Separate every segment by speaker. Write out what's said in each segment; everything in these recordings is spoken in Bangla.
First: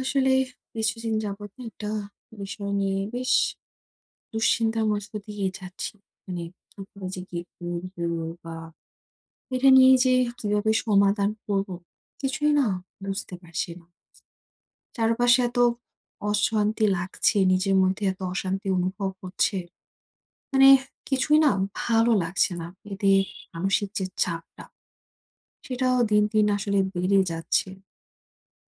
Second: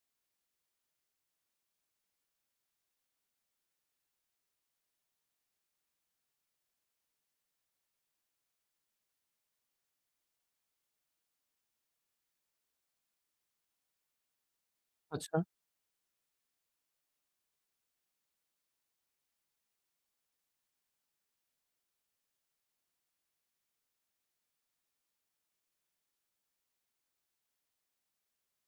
Speaker 1: আসলে কিছুদিন যাবত না একটা বিষয় নিয়ে বেশ দুশ্চিন্তার মধ্য দিয়ে যাচ্ছি। মানে কিভাবে যে কি করবো বা এটা নিয়ে যে কিভাবে সমাধান করব কিছুই না বুঝতে পারছি না।
Speaker 2: আচ্ছা,
Speaker 1: চারপাশে এত অশান্তি লাগছে, নিজের মধ্যে এত অশান্তি অনুভব হচ্ছে। মানে কিছুই না ভালো লাগছে না। এতে মানসিক যে চাপটা সেটাও দিন, দিন আসলে বেড়ে যাচ্ছে।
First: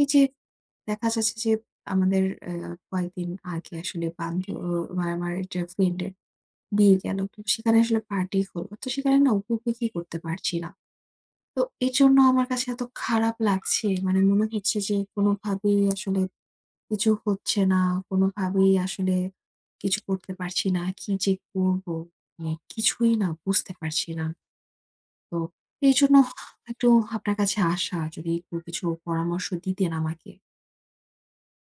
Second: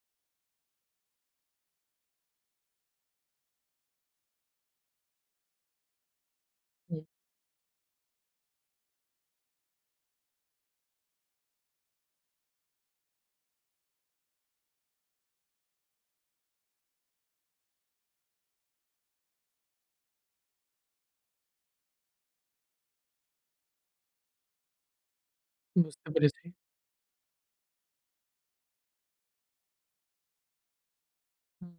Speaker 1: এই যে দেখা যাচ্ছে যে আমাদের আ কয়েকদিন আগে আসলে মানে আমার একটা ফ্রেন্ড এর বিয়ে
Speaker 2: হুম,
Speaker 1: গেল। তো সেখানে আসলে পার্টি হলো। তো সেখানে না উপভোগই করতে পারছি না। তো এজন্য আমার কাছে এত খারাপ লাগছে। মানে মনে হচ্ছে যে কোনোভাবেই আসলে কিছু হচ্ছে না। কোনোভাবেই আসলে কিছু করতে পারছি না। কি যে করব? মানে কিছুই না বুঝতে পারছি না। তো
Speaker 2: বুঝতে
Speaker 1: এইজন্য
Speaker 2: পেরেছি।
Speaker 1: একটু আপনার কাছে আসা, যদি একটু কিছু পরামর্শ দিতেন আমাকে।
Speaker 2: হুম,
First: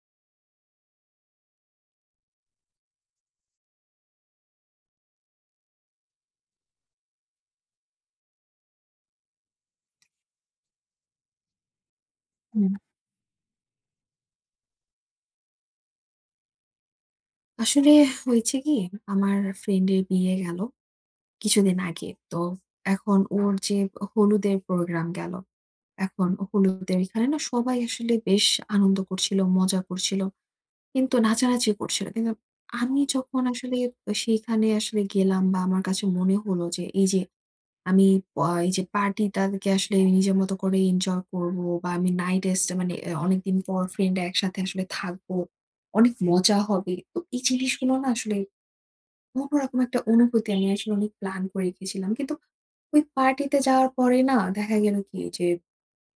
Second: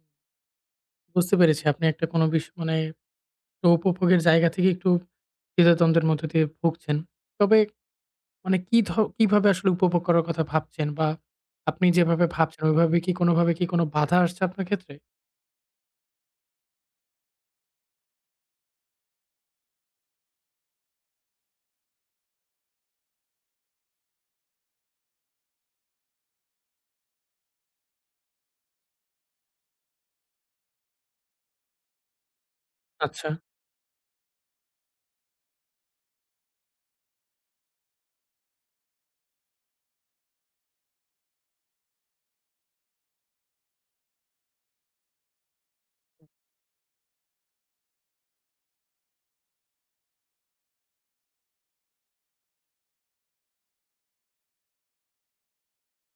Speaker 2: বুঝতে পেরেছি আপনি একটা কোনো বিষ মানে একটা উপভোগের জায়গা থেকে একটু দ্বিধাদ্বন্দ্বের মধ্য দিয়ে ভুগছেন। তবে মানে কি ধ কিভাবে আসলে উপভোগ করার কথা ভাবছেন? বা আপনি যেভাবে ভাবছেন ওইভাবে কি কোনোভাবে কি কোনো বাধা আসছে আপনার ক্ষেত্রে?
Speaker 1: আসলে হয়েছে কি, আমার ফ্রেন্ডের বিয়ে গেল কিছুদিন আগে। তো এখন ওর যে হলুদের প্রোগ্রাম গেল। এখন হলুদের এখানে না সবাই আসলে বেশ আনন্দ করছিল, মজা করছিল। কিন্তু নাচানাচি করছিল। কিন্তু আমি
Speaker 2: আচ্ছা,
Speaker 1: যখন আসলে সেইখানে আসলে গেলাম, বা আমার কাছে মনে হলো যে এই যে আমি এই যে পার্টিটাকে আসলে নিজের মতো করে এনজয় করব বা আমি নাইট স্টে মানে অনেকদিন পর ফ্রেন্ডরা একসাথে আসলে থাকবো। অনেক মজা হবে। তো এই জিনিসগুলো না আসলে অন্যরকম একটা অনুভূতি, আমি আসলে অনেক প্ল্যান করে গেছিলাম। কিন্তু ওই পার্টিতে যাওয়ার পরে না দেখা গেল কি যে,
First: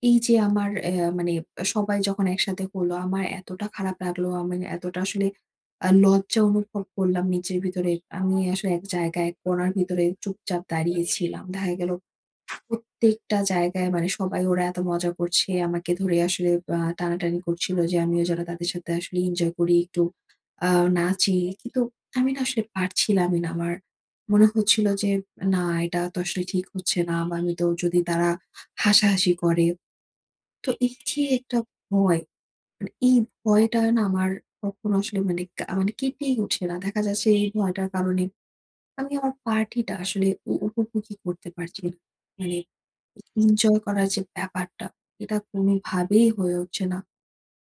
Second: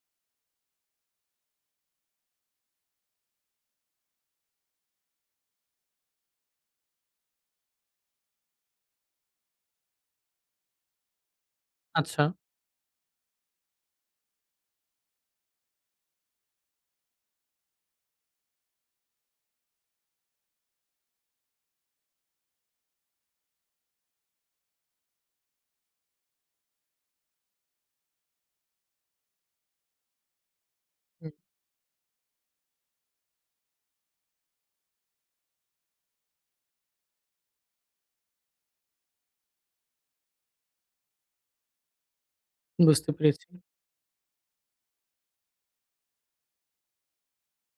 Speaker 1: এই যে আমার মানে সবাই যখন একসাথে হলো, আমার এতটা খারাপ লাগলো, আমি এতটা আসলে লজ্জা অনুভব করলাম নিজের ভিতরে। আমি আসলে এক জায়গায় এক কোণার ভিতরে চুপচাপ দাঁড়িয়ে ছিলাম। দেখা গেল
Speaker 2: আচ্ছা,
Speaker 1: প্রত্যেকটা জায়গায় মানে সবাই ওরা এত মজা করছে। আমাকে ধরে আসলে টানাটানি করছিল, যে আমিও যেন তাদের সাথে আসলে এনজয় করি, একটু আ নাচি। কিন্তু আমি না আসলে পারছিলামই না। আমার মনে হচ্ছিল যে না, এটা তো আসলে ঠিক হচ্ছে না, বা আমি তো যদি তারা হাসাহাসি করে। তো এই যে
Speaker 2: হুম,
Speaker 1: একটা ভয়, মানে এই ভয়টা না আমার কখনো আসলে মানে কা মানে কেটেই উঠছে না। দেখা যাচ্ছে এই ভয়টার কারণে আমি আমার পার্টিটা আসলে উপভোগই করতে পারছি না। মানে
Speaker 2: বুঝতে পেরেছি।
Speaker 1: এনজয় করার যে ব্যাপারটা, এটা কোনোভাবেই হয়ে উঠছে না।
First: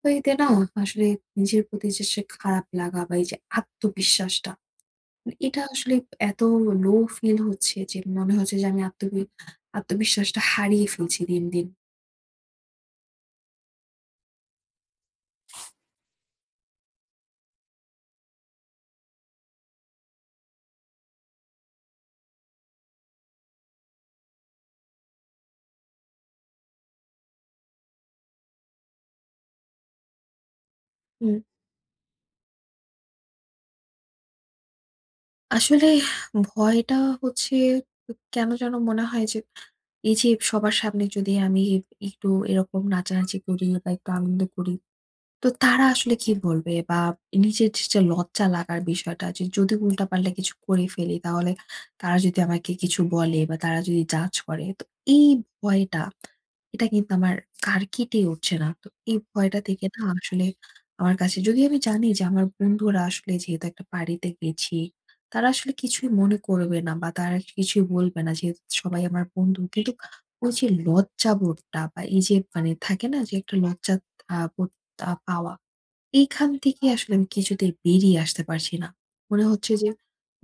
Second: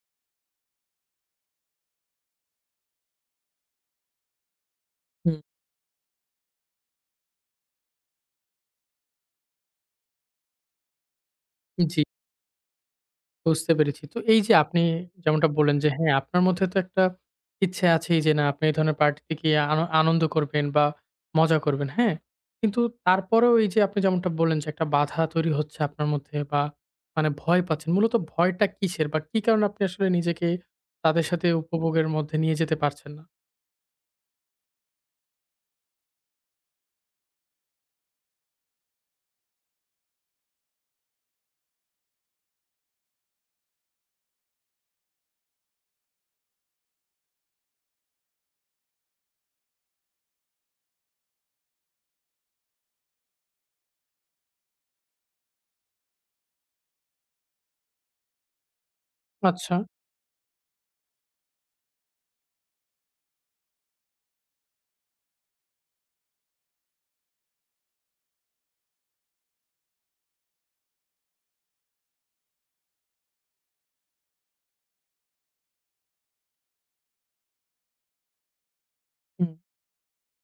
Speaker 1: তো এতে না আসলে নিজের প্রতি যে সে খারাপ লাগা, বা এই যে আত্মবিশ্বাসটা,
Speaker 2: হুম,
Speaker 1: এটা আসলে এত লো ফিল হচ্ছে যে মনে হচ্ছে যে আমি আত্মবিশ্বাসটা হারিয়ে ফেলছি দিন, দিন।
Speaker 2: জি। বুঝতে পেরেছি। তো এই যে আপনি যেমনটা বললেন যে হ্যাঁ, আপনার মধ্যে তো একটা ইচ্ছে আছেই যে না আপনি এই ধরনের পার্টিতে গিয়ে আনন্দ করবেন বা মজা করবেন, হ্যাঁ? কিন্তু তারপরেও এই যে আপনি যেমনটা বললেন যে একটা বাধা তৈরি হচ্ছে আপনার মধ্যে বা মানে ভয় পাচ্ছেন। মূলত ভয়টা কিসের বা কি কারণে আপনি আসলে নিজেকে তাদের
Speaker 1: হুম,
Speaker 2: সাথে উপভোগের মধ্যে নিয়ে যেতে পারছেন না?
Speaker 1: আসলে ভয়টা হচ্ছে, কেন যেন মনে হয় যে এই যে সবার সামনে যদি আমি একটু এরকম নাচানাচি করি বা একটু আনন্দ করি, তো তারা আসলে কি বলবে? বা নিজের যে লজ্জা লাগার বিষয়টা যে, যদি উল্টাপাল্টা কিছু করে ফেলি, তাহলে তারা যদি আমাকে কিছু বলে বা তারা যদি জাজ করে, তো এই ভয়টা, এটা কিন্তু আমার আর কেটে উঠছে না। তো এই ভয়টা
Speaker 2: আচ্ছা।
Speaker 1: থেকে না আসলে, আমার কাছে যদি আমি জানি যে, আমার বন্ধুরা আসলে, যেহেতু একটা পার্টিতে গেছি, তারা আসলে কিছুই মনে করবে না বা তারা কিছুই বলবে না, যেহেতু সবাই আমার বন্ধু। কিন্তু ওই যে লজ্জাবোধটা, বা এই যে মানে থাকে না যে, একটা লজ্জা আ বো তা পাওয়া। এইখান থেকে আসলে আমি কিছুতেই বেরিয়ে আসতে পারছি না। মনে
Speaker 2: হুম,
Speaker 1: হচ্ছে যে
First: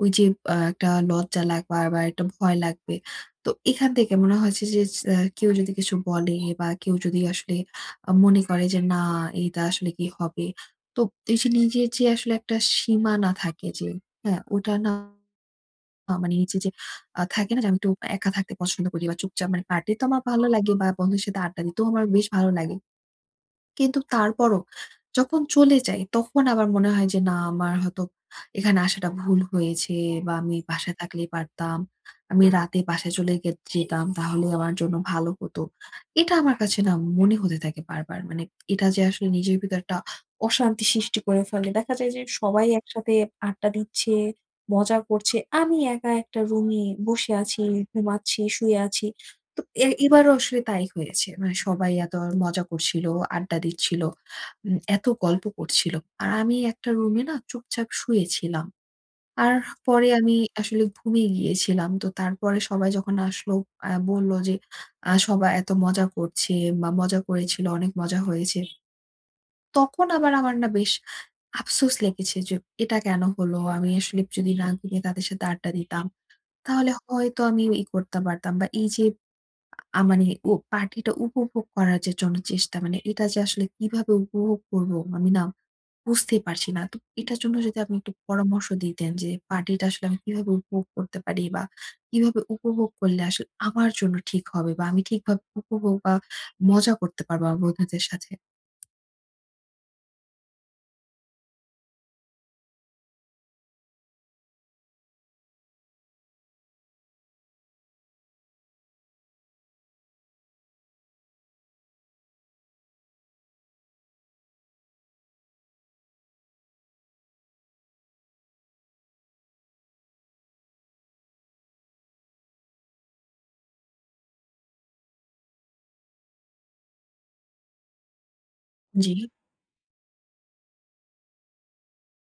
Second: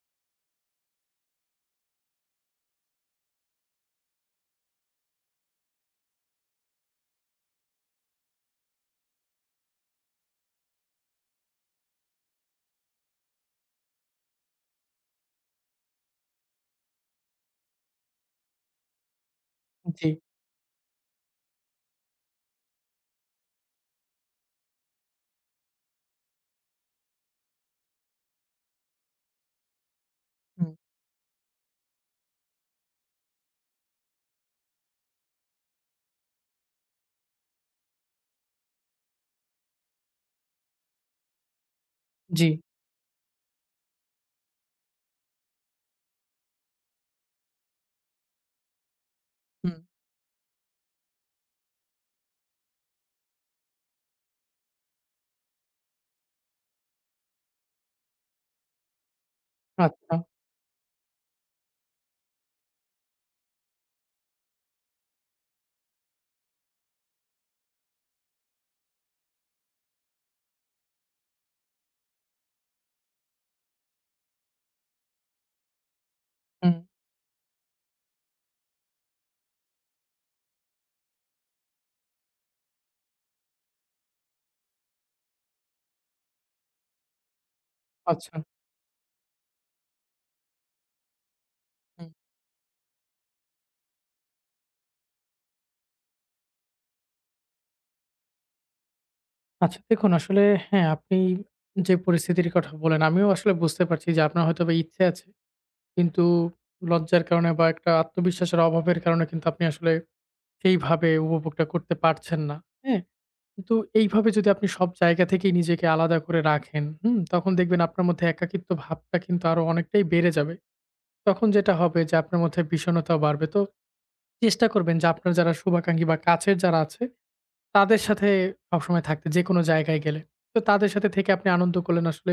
Speaker 1: ওই যে একটা লজ্জা লাগবে বা একটা ভয় লাগবে। তো এখান থেকে মনে হচ্ছে যে কেউ যদি কিছু বলে, বা কেউ যদি আসলে মনে করে যে না, এটা আসলে কি হবে? তো এই যে নিজের যে আসলে একটা সীমা না থাকে যে, হ্যাঁ, ওটা না মানে নিচে যে থাকে না যে, আমি একটু একা থাকতে পছন্দ করি বা চুপচাপ, মানে পার্টি তো
Speaker 2: জি,
Speaker 1: আমার ভালো লাগে, বা বন্ধুদের সাথে আড্ডা দিতেও আমার বেশ ভালো লাগে। কিন্তু তারপরও যখন চলে যাই, তখন আবার মনে হয় যে না, আমার হয়তো এখানে আসাটা ভুল হয়েছে, বা আমি
Speaker 2: হুম,
Speaker 1: বাসায় থাকলেই পারতাম। আমি রাতে বাসায় চলে যেতাম, তাহলে আমার জন্য ভালো হতো। এটা আমার কাছে না মনে হতে থাকে বারবার। মানে এটা যে আসলে নিজের ভিতর একটা অশান্তি সৃষ্টি করে ফেলে। দেখা যায় যে
Speaker 2: জি,
Speaker 1: সবাই একসাথে আড্ডা দিচ্ছে, মজা করছে। আমি একা একটা রুমে বসে আছি, ঘুমাচ্ছি, শুয়ে আছি। তো
Speaker 2: হুম,
Speaker 1: এবারও আসলে তাই হয়েছে। মানে সবাই এত মজা করছিল, আড্ডা দিচ্ছিল, এত গল্প করছিল। আর আমি একটা রুমে না চুপচাপ শুয়েছিলাম। আর পরে
Speaker 2: আচ্ছা,
Speaker 1: আমি আসলে ঘুমিয়ে গিয়েছিলাম। তো তারপরে সবাই যখন আসলো, বলল যে, "সবাই এত মজা করছে বা মজা করেছিল, অনেক মজা হয়েছে।" তখন আবার আমার না বেশ আফসোস লেগেছে যে, "এটা কেন হলো? আমি আসলে যদি না ঘুমিয়ে তাদের সাথে আড্ডা দিতাম,
Speaker 2: হুম,
Speaker 1: তাহলে হয়তো আমি করতে পারতাম, বা এই যে মানে ও পার্টিটা উপভোগ করার যে জন্য চেষ্টা, মানে এটা যে আসলে কিভাবে উপভোগ করব আমি না বুঝতেই পারছি না। তো এটার জন্য যদি আপনি একটু
Speaker 2: আচ্ছা।
Speaker 1: পরামর্শ দিতেন যে পার্টিটা আসলে আমি কিভাবে উপভোগ করতে পারি, বা কিভাবে উপভোগ করলে আসলে আমার জন্য ঠিক হবে, বা আমি ঠিকভাবে উপভোগ বা মজা করতে পারবো আমার বন্ধুদের সাথে?
Speaker 2: আচ্ছা দেখুন আসলে হ্যাঁ, আপনি যে পরিস্থিতির কথা বলেন, আমিও আসলে বুঝতে পারছি যে আপনার হয়তোবা ইচ্ছে আছে। কিন্তু লজ্জার কারণে বা একটা আত্মবিশ্বাসের অভাবের কারণে কিন্তু আপনি আসলে সেইভাবে উপভোগটা করতে পারছেন না। হ্যাঁ? কিন্তু এইভাবে যদি আপনি সব জায়গা থেকেই নিজেকে আলাদা করে রাখেন, হুম? তখন দেখবেন আপনার মধ্যে একাকিত্ব ভাবটা কিন্তু আরো অনেকটাই বেড়ে যাবে। তখন যেটা হবে যে আপনার মধ্যে বিষণ্ণতাও বাড়বে। তো চেষ্টা করবেন যে আপনার যারা শুভাকাঙ্ক্ষী বা কাছের যারা আছে তাদের সাথে সবসময়
Speaker 1: জি।
Speaker 2: থাকতে যেকোনো জায়গায় গেলে। তো তাদের সাথে থেকে আপনি আনন্দ করলেন আসলে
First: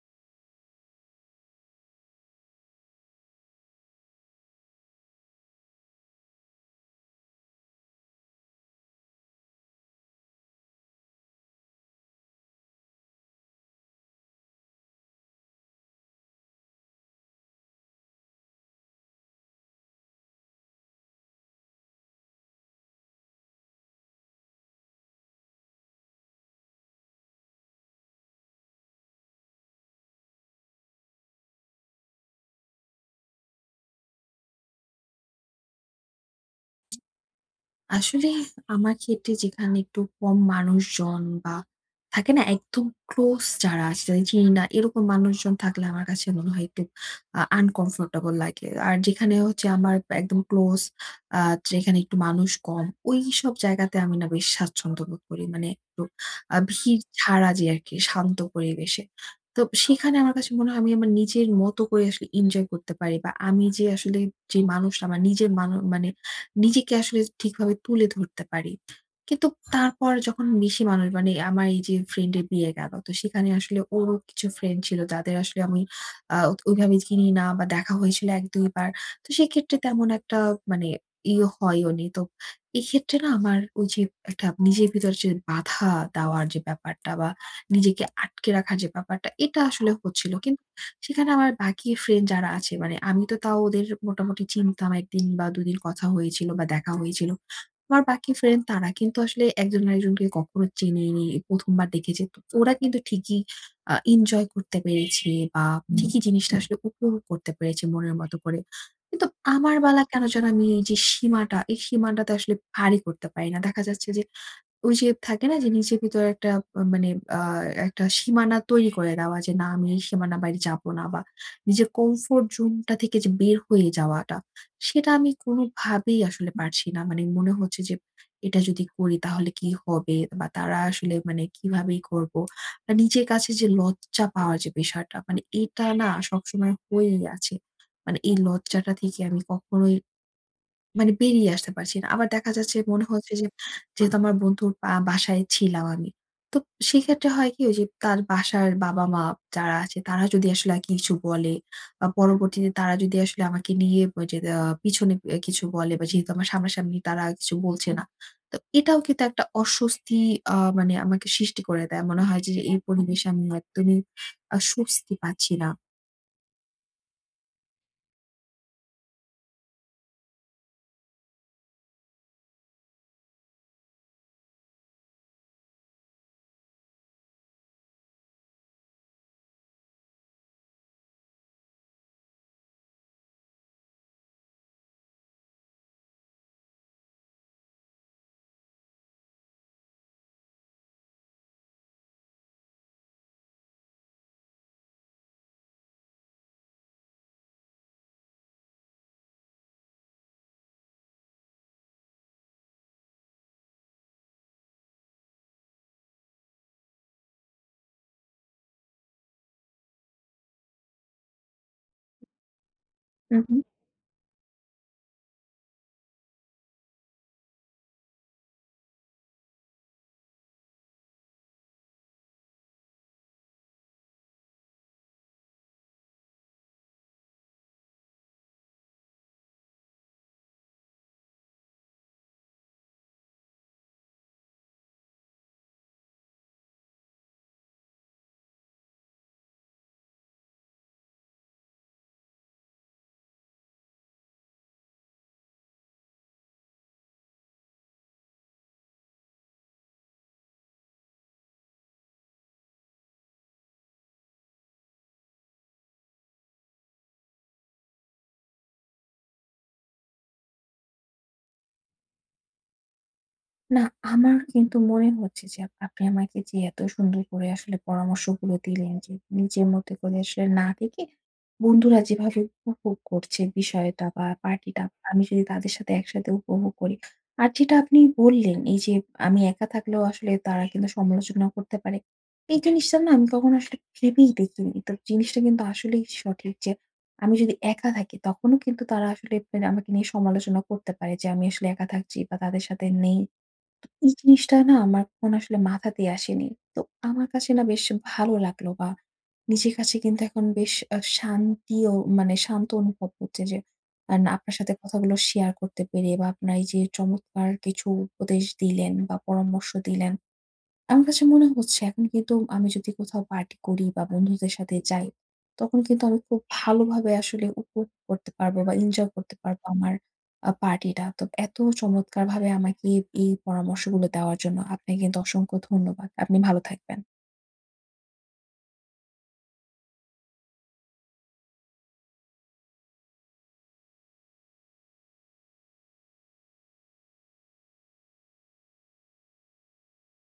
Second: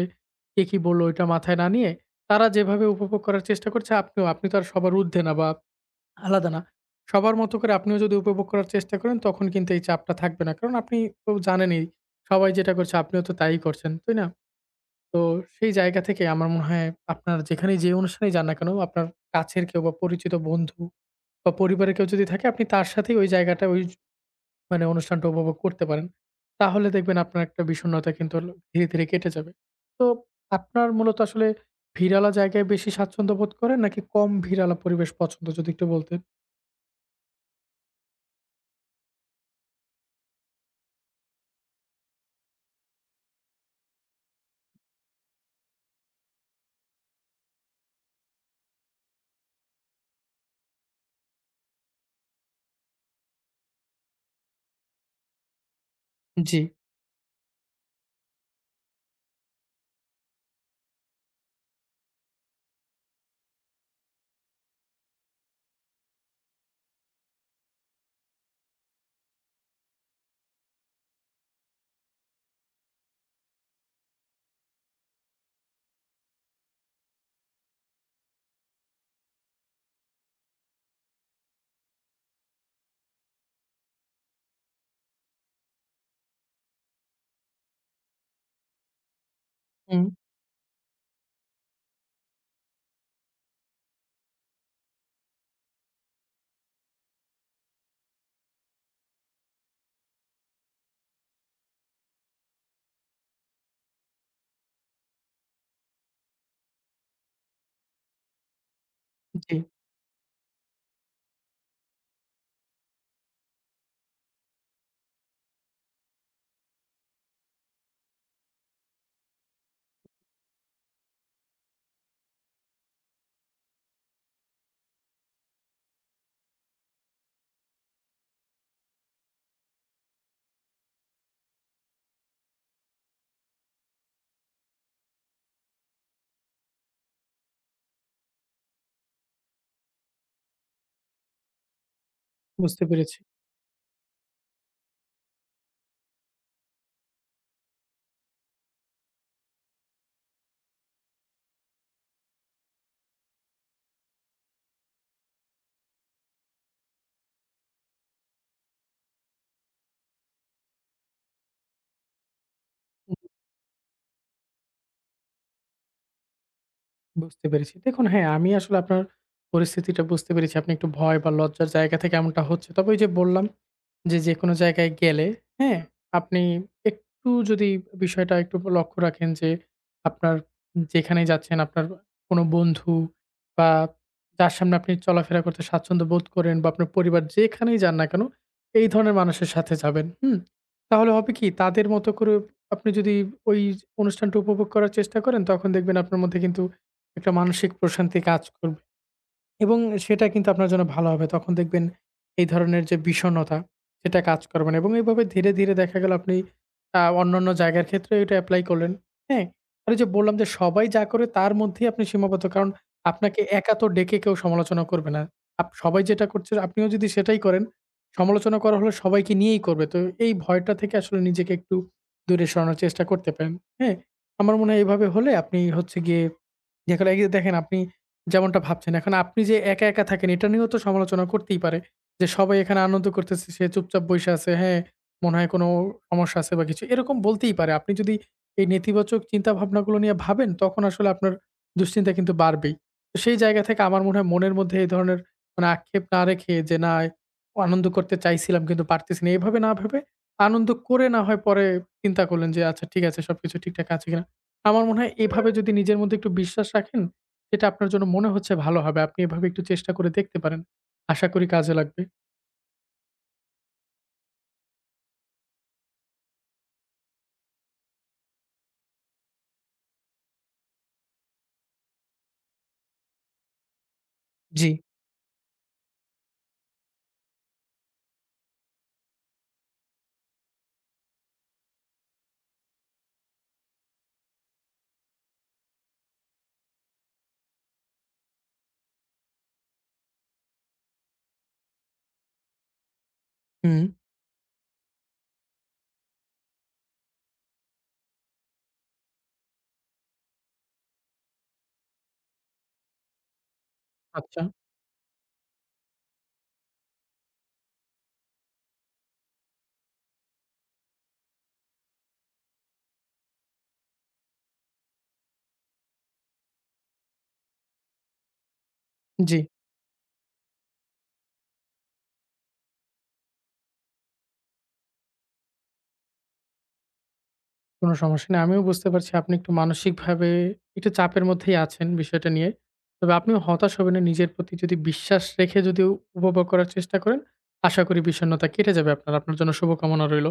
Speaker 2: কে কি বলল এটা মাথায় না নিয়ে, তারা যেভাবে উপভোগ করার চেষ্টা করছে আপনিও, আপনি তো আর সবার ঊর্ধ্বে না বা আলাদা না। সবার মতো করে আপনিও যদি উপভোগ করার চেষ্টা করেন তখন কিন্তু এই চাপটা থাকবে না। কারণ আপনি তো জানেনই সবাই যেটা করছে আপনিও তো তাই করছেন, তাই না? তো সেই জায়গা থেকে আমার মনে হয় আপনার যেখানেই যে অনুষ্ঠানেই যান না কেন আপনার কাছের কেউ বা পরিচিত বন্ধু বা পরিবারের কেউ যদি থাকে আপনি তার সাথেই ওই জায়গাটা ওই মানে অনুষ্ঠানটা উপভোগ করতে পারেন। তাহলে দেখবেন আপনার একটা বিষণ্ণতা কিন্তু হলো ধীরে, ধীরে কেটে যাবে। তো আপনার মূলত আসলে ভিড়ালা জায়গায় বেশি স্বাচ্ছন্দ্য বোধ করেন নাকি কম ভিড়ালা পরিবেশ পছন্দ যদি একটু বলতেন?
Speaker 1: আসলে আমার ক্ষেত্রে যেখানে একটু কম মানুষজন, বা থাকে না একদম ক্লোজ যারা আছে, যাদের চিনি না এরকম মানুষজন থাকলে আমার কাছে মনে হয় একটু আনকমফোর্টেবল লাগে। আর যেখানে হচ্ছে আমার একদম ক্লোজ, যেখানে একটু মানুষ কম, ওই সব জায়গাতে আমি না বেশ স্বাচ্ছন্দ্য বোধ করি, মানে একটু
Speaker 2: জি,
Speaker 1: ভিড় ছাড়া যে আর কি, শান্ত পরিবেশে। তো সেখানে আমার কাছে মনে হয় আমি আমার নিজের মতো করে আসলে এনজয় করতে পারি, বা আমি যে আসলে, যে মানুষটা আমার নিজের মানুষ, মানে নিজেকে আসলে ঠিকভাবে তুলে ধরতে পারি। কিন্তু তারপর যখন বেশি মানুষ, মানে আমার এই যে ফ্রেন্ড এর বিয়ে গেল। তো সেখানে আসলে ওরও কিছু ফ্রেন্ড ছিল যাদের আসলে আমি আ ওইভাবে চিনি না, বা দেখা হয়েছিল ১-২ বার। তো সেক্ষেত্রে তেমন একটা মানে ইয়ে হয়ও নি। তো এক্ষেত্রে না আমার ওই যে একটা নিজের ভিতরে যে বাধা দেওয়ার যে ব্যাপারটা, বা নিজেকে আটকে রাখার যে ব্যাপারটা, এটা আসলে
Speaker 2: হুম।
Speaker 1: হচ্ছিল। সেখানে আমার বাকি ফ্রেন্ড যারা আছে, মানে আমি তো তাও ওদের মোটামুটি চিনতাম, ১ দিন বা ২ দিন কথা হয়েছিল বা দেখা হয়েছিল। আমার বাকি ফ্রেন্ড তারা কিন্তু আসলে একজন আরেকজনকে কখনো চেনেনি, ১ম বার দেখেছে। তো ওরা কিন্তু ঠিকই এনজয় করতে পেরেছে, বা ঠিকই জিনিসটা আসলে উপভোগ করতে পেরেছে মনের মতো করে। কিন্তু
Speaker 2: জি,
Speaker 1: আমার বেলা কেন যেন আমি এই যে সীমাটা, এই সীমাটাতে আসলে পারই করতে পারি না। দেখা যাচ্ছে যে ওই যে থাকে না যে নিজের ভিতরে একটা মানে আ একটা সীমানা তৈরি করে দেওয়া যে না, আমি এই সীমানা বাইরে যাব না, বা নিজের কমফোর্ট জোনটা থেকে যে বের হয়ে যাওয়াটা, সেটা আমি কোনোভাবেই আসলে পারছি না। মানে মনে হচ্ছে যে এটা যদি করি তাহলে কি হবে? বা তারা আসলে, মানে কিভাবেই করব? বা নিজের কাছে যে লজ্জা পাওয়ার যে বিষয়টা, মানে এটা না সবসময় হয়েই আছে। মানে এই লজ্জাটা থেকে আমি কখনোই মানে বেরিয়ে আসতে পারছি না। আবার দেখা যাচ্ছে
Speaker 2: বুঝতে
Speaker 1: মনে
Speaker 2: পেরেছি।
Speaker 1: হচ্ছে যে, যেহেতু আমার বন্ধুর বাসায় ছিলাম আমি। তো সেক্ষেত্রে হয় কি, ওই যে তার বাসার বাবা-মা যারা আছে, তারা যদি আসলে কিছু বলে, বা পরবর্তীতে তারা যদি আসলে আমাকে নিয়ে ওই যে পিছনে কিছু বলে, বা যেহেতু আমার সামনাসামনি তারা কিছু বলছে না। তো এটাও কিন্তু একটা অস্বস্তি, মানে আমাকে সৃষ্টি করে দেয়। মনে হয় যে এই পরিবেশে
Speaker 2: হুম,
Speaker 1: আমি একদমই স্বস্তি পাচ্ছি না।
Speaker 2: বুঝতে পেরেছি। দেখুন হ্যাঁ, আমি আসলে আপনার পরিস্থিতিটা বুঝতে পেরেছি। আপনি একটু ভয় বা লজ্জার জায়গা থেকে এমনটা হচ্ছে। তবে ওই যে বললাম যে, যেকোনো জায়গায় গেলে, হ্যাঁ? আপনি একটু যদি বিষয়টা একটু লক্ষ্য রাখেন যে, আপনার যেখানেই যাচ্ছেন আপনার কোনো বন্ধু বা যার সামনে আপনি চলাফেরা করতে স্বাচ্ছন্দ্য বোধ করেন বা আপনার পরিবার যেখানেই যান না কেন, এই ধরনের মানুষের সাথে যাবেন, হুম? তাহলে হবে কি তাদের মতো করে আপনি যদি ওই অনুষ্ঠানটা উপভোগ করার চেষ্টা করেন, তখন দেখবেন আপনার মধ্যে কিন্তু একটা মানসিক প্রশান্তি কাজ করবে। এবং সেটা কিন্তু আপনার জন্য ভালো হবে। তখন দেখবেন এই ধরনের যে বিষণ্ণতা সেটা কাজ করবে না এবং এভাবে ধীরে, ধীরে দেখা গেল আপনি অন্যান্য জায়গার ক্ষেত্রেও এটা এপ্লাই করলেন। হ্যাঁ? আর ওই যে বললাম যে সবাই যা করে তার মধ্যেই আপনি সীমাবদ্ধ। কারণ
Speaker 1: হুম,
Speaker 2: আপনাকে
Speaker 1: হুম।
Speaker 2: একা তো ডেকে কেউ সমালোচনা করবে না। সবাই যেটা করছে আপনিও যদি সেটাই করেন, সমালোচনা করা হলে সবাইকে নিয়েই করবে। তো এই ভয়টা থেকে আসলে নিজেকে একটু দূরে সরানোর চেষ্টা করতে পারেন। হ্যাঁ? আমার মনে হয় এভাবে হলে আপনি হচ্ছে গিয়ে জি, এখন এই যে দেখেন আপনি যেমনটা ভাবছেন, এখন আপনি যে একা, একা থাকেন এটা নিয়েও তো সমালোচনা করতেই পারে। যে সবাই এখানে আনন্দ করতেছে, সে চুপচাপ বইসা আছে, হ্যাঁ, মনে হয় কোনো সমস্যা আছে বা কিছু। এরকম বলতেই পারে। আপনি যদি এই নেতিবাচক চিন্তাভাবনাগুলো নিয়ে ভাবেন তখন আসলে আপনার দুশ্চিন্তা কিন্তু বাড়বেই। তো সেই জায়গা থেকে আমার মনে হয় মনের মধ্যে এই ধরনের মানে আক্ষেপ না রেখে যে না আনন্দ করতে চাইছিলাম কিন্তু পারতেছি না। এভাবে না ভেবে আনন্দ করে না হয় পরে চিন্তা করলেন যে আচ্ছা ঠিক আছে সবকিছু ঠিকঠাক আছে কিনা। আমার মনে হয় এভাবে যদি নিজের মধ্যে একটু বিশ্বাস রাখেন, সেটা আপনার জন্য মনে হচ্ছে ভালো হবে। আপনি এভাবে একটু চেষ্টা করে দেখতে পারেন। আশা করি কাজে লাগবে।
Speaker 1: না, আমার কিন্তু মনে হচ্ছে যে আপনি আমাকে যে এত সুন্দর করে আসলে পরামর্শগুলো দিলেন, যে নিজের মতো করে আসলে না দেখে, বন্ধুরা যেভাবে উপভোগ করছে বিষয়টা বা
Speaker 2: জি,
Speaker 1: পার্টিটা, আমি যদি তাদের সাথে একসাথে উপভোগ করি। আর যেটা আপনি বললেন এই যে, আমি একা থাকলেও আসলে তারা কিন্তু সমালোচনা করতে পারে। এই জিনিসটা না আমি কখনো আসলে ভেবেই দেখিনি। তো জিনিসটা কিন্তু আসলেই সঠিক যে আমি যদি একা থাকি তখনও কিন্তু তারা আসলে আমাকে নিয়ে সমালোচনা করতে পারে, যে আমি আসলে একা থাকছি বা তাদের সাথে নেই।
Speaker 2: হুম।
Speaker 1: তো এই জিনিসটা না আমার কখনো আসলে মাথাতেই আসেনি। তো আমার কাছে না বেশ ভালো লাগলো, বা নিজের কাছে কিন্তু এখন বেশ শান্তিও, মানে শান্ত অনুভব হচ্ছে যে, না
Speaker 2: আচ্ছা,
Speaker 1: আপনার সাথে কথাগুলো শেয়ার করতে পেরে, বা আপনার এই যে চমৎকার কিছু উপদেশ দিলেন বা পরামর্শ দিলেন। আমার কাছে মনে হচ্ছে এখন কিন্তু আমি যদি কোথাও পার্টি করি বা বন্ধুদের সাথে যাই, তখন কিন্তু আমি খুব ভালোভাবে আসলে উপভোগ করতে পারবো বা এনজয় করতে
Speaker 2: জি।
Speaker 1: পারবো আমার পার্টিটা। তো এত চমৎকারভাবে আমাকে এই পরামর্শগুলো দেওয়ার জন্য আপনাকে কিন্তু অসংখ্য ধন্যবাদ। আপনি ভালো থাকবেন।
Speaker 2: কোন সমস্যা নেই। আমিও বুঝতে পারছি আপনি একটু মানসিকভাবে একটু চাপের মধ্যেই আছেন বিষয়টা নিয়ে। তবে আপনিও হতাশ হবেন না। নিজের প্রতি যদি বিশ্বাস রেখে যদি উপভোগ করার চেষ্টা করেন, আশা করি বিষণ্ণতা কেটে যাবে আপনার। আপনার জন্য শুভকামনা রইল।